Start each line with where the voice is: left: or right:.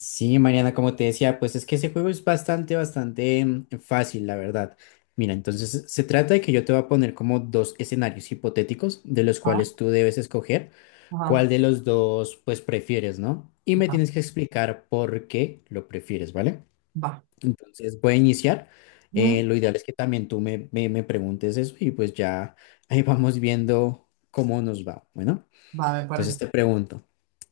left: Sí, Mariana, como te decía, pues es que ese juego es bastante, bastante fácil, la verdad. Mira, entonces se trata de que yo te voy a poner como dos escenarios hipotéticos de los
right: Ah,
left: cuales tú debes escoger
right: ajá,
left: cuál de los dos pues prefieres, ¿no? Y me
right: ajá,
left: tienes que explicar por qué lo prefieres, ¿vale?
right: va.
left: Entonces voy a iniciar. Eh,
right: Mm.
left: lo ideal es que también tú me preguntes eso y pues ya ahí vamos viendo cómo nos va. Bueno.
right: Va, me
left: Entonces
right: parece.
left: te pregunto,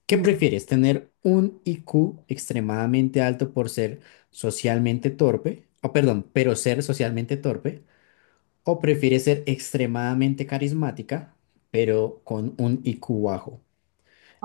left: ¿qué
right: Mm.
left: prefieres? ¿Tener un IQ extremadamente alto por ser socialmente torpe? O perdón, pero ser socialmente torpe. ¿O prefieres ser extremadamente carismática, pero con un IQ bajo?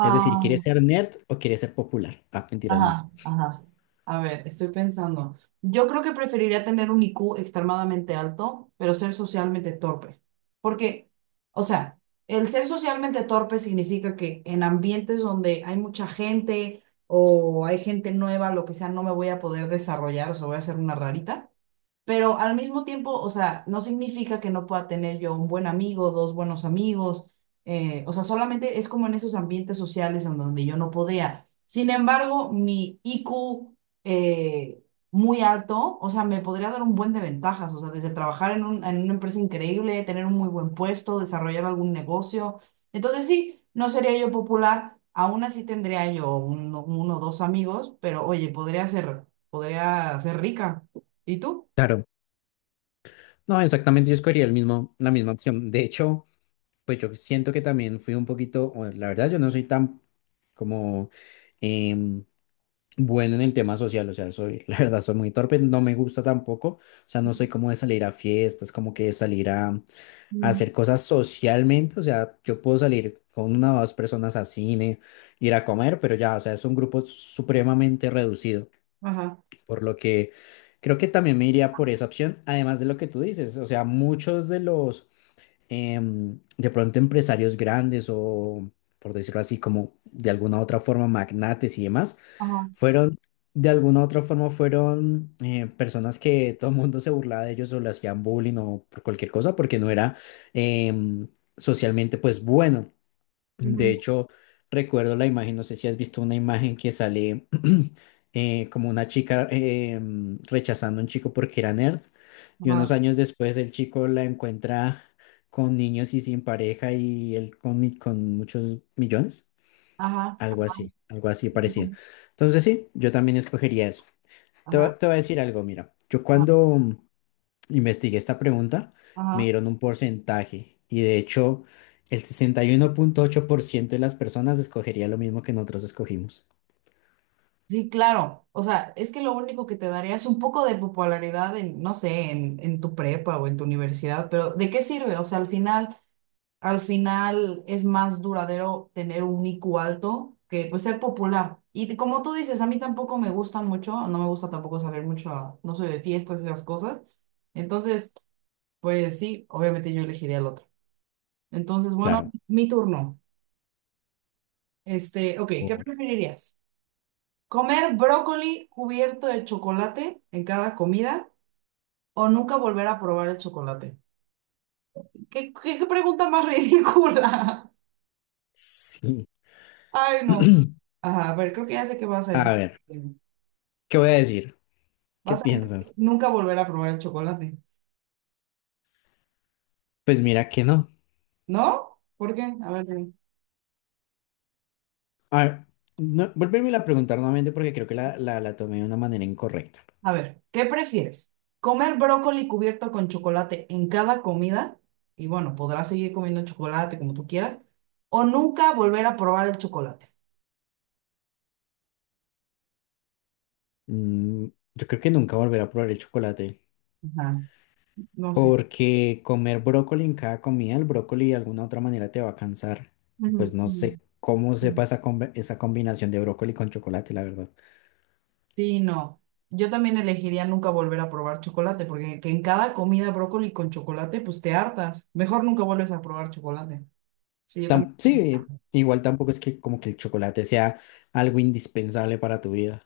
left: Es decir, ¿quieres ser nerd o quieres ser popular? Ah, mentiras, no.
right: ajá, ajá. A ver, estoy pensando. Yo creo que preferiría tener un IQ extremadamente alto, pero ser socialmente torpe. Porque, o sea, el ser socialmente torpe significa que en ambientes donde hay mucha gente o hay gente nueva, lo que sea, no me voy a poder desarrollar, o sea, voy a ser una rarita. Pero al mismo tiempo, o sea, no significa que no pueda tener yo un buen amigo, dos buenos amigos, o sea, solamente es como en esos ambientes sociales en donde yo no podría. Sin embargo, mi IQ eh, muy alto, o sea, me podría dar un buen de ventajas, o sea, desde trabajar en en una empresa increíble, tener un muy buen puesto, desarrollar algún negocio. Entonces sí, no sería yo popular, aún así tendría yo uno o dos amigos, pero oye, podría ser rica. ¿Y tú?
left: Claro. No, exactamente, yo escogería el mismo, la misma opción. De hecho, pues yo siento que también fui un poquito, o la verdad, yo no soy tan como em, bueno en el tema social, o sea, soy, la verdad, soy muy torpe, no me gusta tampoco, o sea, no soy como de salir a fiestas, como que de salir a
right: Mm.
left: hacer cosas socialmente, o sea, yo puedo salir con una o dos personas a cine, ir a comer, pero ya, o sea, es un grupo supremamente reducido,
right: Ajá,
left: por lo que creo que también me iría por esa opción, además de lo que tú dices, o sea, muchos de los de pronto empresarios grandes o, por decirlo así, como de alguna otra forma, magnates y demás,
right: ajá,
left: fueron, de alguna otra forma, fueron personas que todo el mundo se burlaba de ellos o le hacían bullying o por cualquier cosa porque no era em, socialmente, pues bueno. De
right: ujú,
left: hecho, recuerdo la imagen, no sé si has visto una imagen que sale como una chica rechazando a un chico porque era nerd y unos
right: ajá,
left: años después el chico la encuentra con niños y sin pareja y él con muchos millones,
right: ajá,
left: algo así parecido.
right: ujú,
left: Entonces sí, yo también escogería eso. Te, voy
right: ajá,
left: te voy a decir algo, mira, yo
right: ajá,
left: cuando investigué esta pregunta, me
right: ajá.
left: dieron un porcentaje y de hecho el 61,8% de las personas escogería lo mismo que nosotros escogimos.
right: Sí, claro. O sea, es que lo único que te daría es un poco de popularidad en, no sé, en tu prepa o en tu universidad, pero ¿de qué sirve? O sea, al final es más duradero tener un IQ alto que pues ser popular. Y como tú dices, a mí tampoco me gusta mucho, no me gusta tampoco salir mucho. No soy de fiestas y esas cosas. Entonces, pues sí, obviamente yo elegiría el otro. Entonces, bueno,
left: Claro.
right: mi turno. Este, ok, ¿qué
left: por-
right: preferirías? ¿Comer brócoli cubierto de chocolate en cada comida o nunca volver a probar el chocolate? ¿Qué pregunta más ridícula?
left: Sí.
right: Ay, no. Ajá, a ver, creo que ya sé qué vas a
left: A
right: decir.
left: ver, ¿qué voy a decir? ¿Qué
right: Vas a decir que
left: piensas?
right: nunca volver a probar el chocolate.
left: Pues mira que no.
right: ¿No? ¿Por qué? A ver, dime.
left: A ver, no, vuélvemela a preguntar nuevamente porque creo que la tomé de una manera incorrecta.
right: A ver, ¿qué prefieres? ¿Comer brócoli cubierto con chocolate en cada comida? Y bueno, podrás seguir comiendo chocolate como tú quieras. ¿O nunca volver a probar el chocolate?
left: Mm, yo creo que nunca volveré a probar el chocolate.
right: Ajá. No sé.
left: Porque comer brócoli en cada comida, el brócoli de alguna otra manera te va a cansar. Y
right: Ujú,
left: pues no
right: ujú,
left: sé cómo
right: ujú.
left: sepa esa combinación de brócoli con chocolate, la verdad.
right: Sí, no. Yo también elegiría nunca volver a probar chocolate, porque que en cada comida brócoli con chocolate, pues te hartas. Mejor nunca vuelves a probar chocolate. Sí, yo también.
left: Sí, igual tampoco es que como que el chocolate sea algo indispensable para tu vida.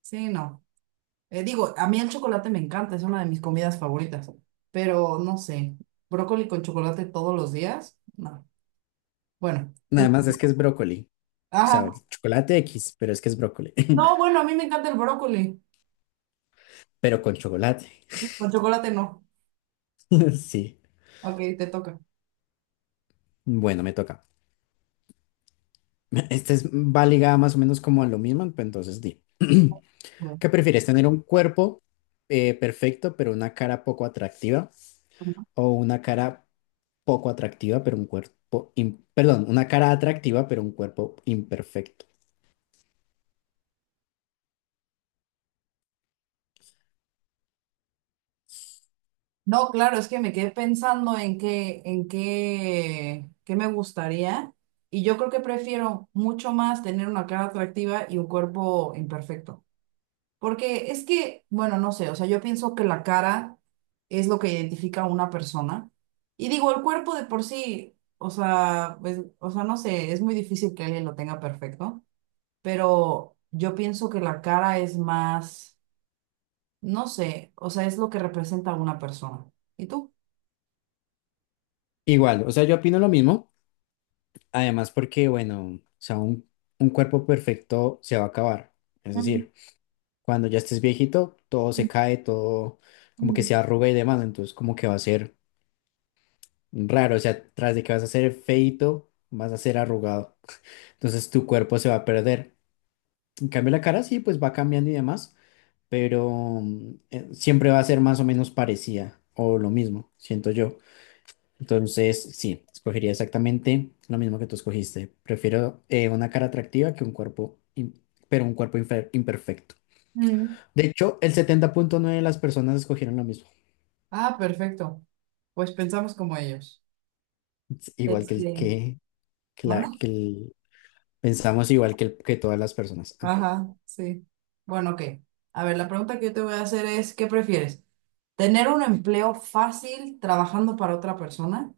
right: Sí, no. Digo, a mí el chocolate me encanta, es una de mis comidas favoritas, pero no sé, brócoli con chocolate todos los días, no. Bueno, tú.
left: Nada más es que es brócoli. O sea,
right: Ajá.
left: chocolate X, pero es que es brócoli.
right: No, bueno, a mí me encanta el brócoli.
left: Pero con chocolate.
right: Sí, con chocolate no.
left: Sí.
right: Ok, te toca.
left: Bueno, me toca. Va ligada más o menos como a lo mismo, pues entonces di.
right: Bueno.
left: ¿Qué prefieres? ¿Tener un cuerpo perfecto pero una cara poco atractiva? ¿O una cara poco atractiva pero un cuerpo, perdón, una cara atractiva pero un cuerpo imperfecto?
right: No, claro, es que me quedé pensando en qué me gustaría. Y yo creo que prefiero mucho más tener una cara atractiva y un cuerpo imperfecto. Porque es que, bueno, no sé, o sea, yo pienso que la cara es lo que identifica a una persona. Y digo, el cuerpo de por sí, o sea, pues, o sea, no sé, es muy difícil que alguien lo tenga perfecto. Pero yo pienso que la cara es más, no sé, o sea, es lo que representa a una persona. ¿Y tú?
left: Igual, o sea, yo opino lo mismo. Además porque, bueno, o sea, un, cuerpo perfecto se va a acabar. Es decir, cuando ya estés viejito, todo se cae, todo como que se arruga y demás. Entonces como que va a ser raro. O sea, tras de que vas a ser feito, vas a ser arrugado. Entonces tu cuerpo se va a perder. En cambio, la cara sí, pues va cambiando y demás, pero siempre va a ser más o menos parecida o lo mismo, siento yo. Entonces, sí, escogería exactamente lo mismo que tú escogiste. Prefiero una cara atractiva que un cuerpo, pero un cuerpo imperfecto.
right: Mm.
left: De hecho, el 70,9 de las personas escogieron lo mismo.
right: Ah, perfecto. Pues pensamos como ellos.
left: Es igual que el
right: Este,
left: que la-
right: ¿manda?
left: que el- pensamos igual que todas las personas. Ah.
right: Ajá, sí. Bueno, ok. A ver, la pregunta que yo te voy a hacer es, ¿qué prefieres? ¿Tener un empleo fácil trabajando para otra persona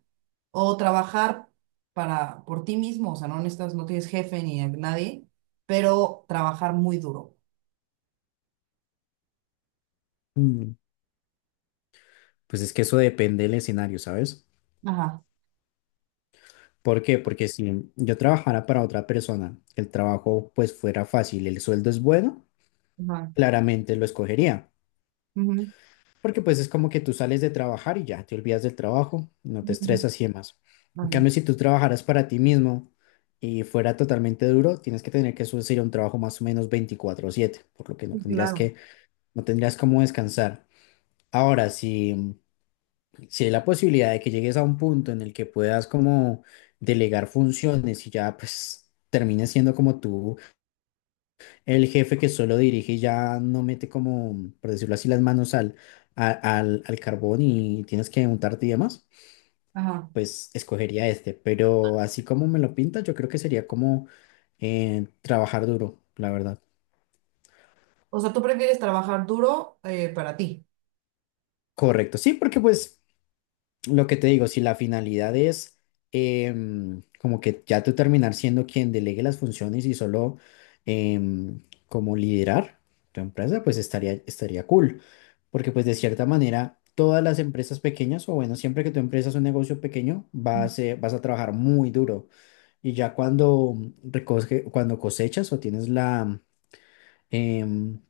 right: o trabajar para por ti mismo? O sea, no necesitas, no tienes jefe ni a nadie, pero trabajar muy duro.
left: mm, Pues es que eso depende del escenario, ¿sabes?
right: Ajá,
left: ¿Por qué? Porque si yo trabajara para otra persona, el trabajo pues fuera fácil, el sueldo es bueno,
right: ajá.
left: claramente lo escogería.
right: Ujú.
left: Porque pues es como que tú sales de trabajar y ya te olvidas del trabajo, no te
right: Mm.
left: estresas y demás. En
right: Ajá.
left: cambio, si tú trabajaras para ti mismo y fuera totalmente duro, tienes que tener que subir un trabajo más o menos 24/7, por lo
right: Sí, claro.
left: que, no tendrías cómo descansar. Ahora, si hay la posibilidad de que llegues a un punto en el que puedas como delegar funciones y ya pues termines siendo como tú el jefe que solo dirige y ya no mete como, por decirlo así, las manos a- al carbón y tienes que untarte y demás,
right: Ajá.
left: pues escogería este. Pero así como me lo pinta, yo creo que sería como trabajar duro, la verdad.
right: O sea, tú prefieres trabajar duro para ti.
left: Correcto, sí, porque pues lo que te digo, si la finalidad es como que ya tú terminar siendo quien delegue las funciones y solo em, como liderar tu empresa, pues estaría cool. Porque pues de cierta manera, todas las empresas pequeñas, o bueno, siempre que tu empresa es un negocio pequeño, vas a trabajar muy duro. Y ya cuando cuando cosechas o em,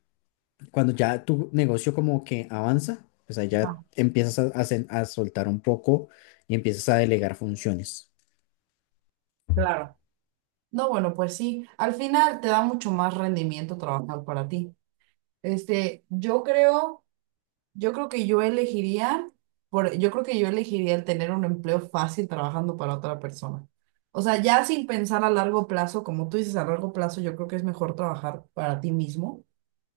left: cuando ya tu negocio como que avanza, pues ahí ya
right: Ajá.
left: empiezas a soltar un poco y empiezas a delegar funciones.
right: Claro. No, bueno, pues sí, al final te da mucho más rendimiento trabajar para ti. Este, yo creo que yo elegiría, yo creo que yo elegiría el tener un empleo fácil trabajando para otra persona. O sea, ya sin pensar a largo plazo, como tú dices, a largo plazo, yo creo que es mejor trabajar para ti mismo.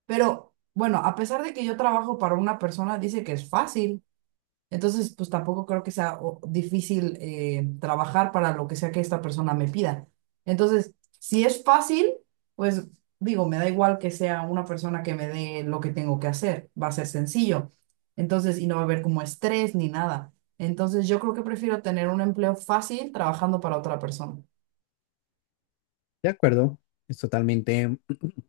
right: Pero bueno, a pesar de que yo trabajo para una persona, dice que es fácil. Entonces, pues tampoco creo que sea difícil trabajar para lo que sea que esta persona me pida. Entonces, si es fácil, pues digo, me da igual que sea una persona que me dé lo que tengo que hacer, va a ser sencillo. Entonces, y no va a haber como estrés ni nada. Entonces, yo creo que prefiero tener un empleo fácil trabajando para otra persona.
left: De acuerdo, es totalmente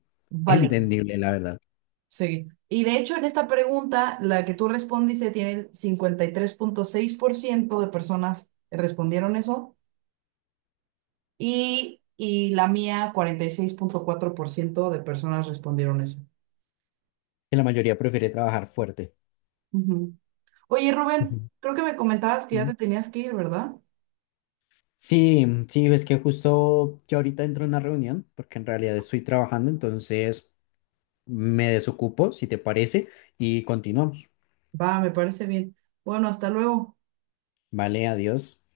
right: Vale,
left: entendible, la verdad,
right: sí. Y de hecho, en esta pregunta, la que tú respondiste tiene el 53.6% de personas respondieron eso. Y la mía, 46.4% de personas respondieron eso.
left: que la mayoría prefiere trabajar fuerte.
right: Ujú. Oye, Rubén,
left: Ujú.
right: creo que me comentabas que ya
left: Mm.
right: te tenías que ir, ¿verdad?
left: Sí, sí, es que justo yo ahorita entro en una reunión, porque en realidad estoy trabajando, entonces me desocupo, si te parece, y continuamos.
right: Va, me parece bien. Bueno, hasta luego.
left: Vale, adiós.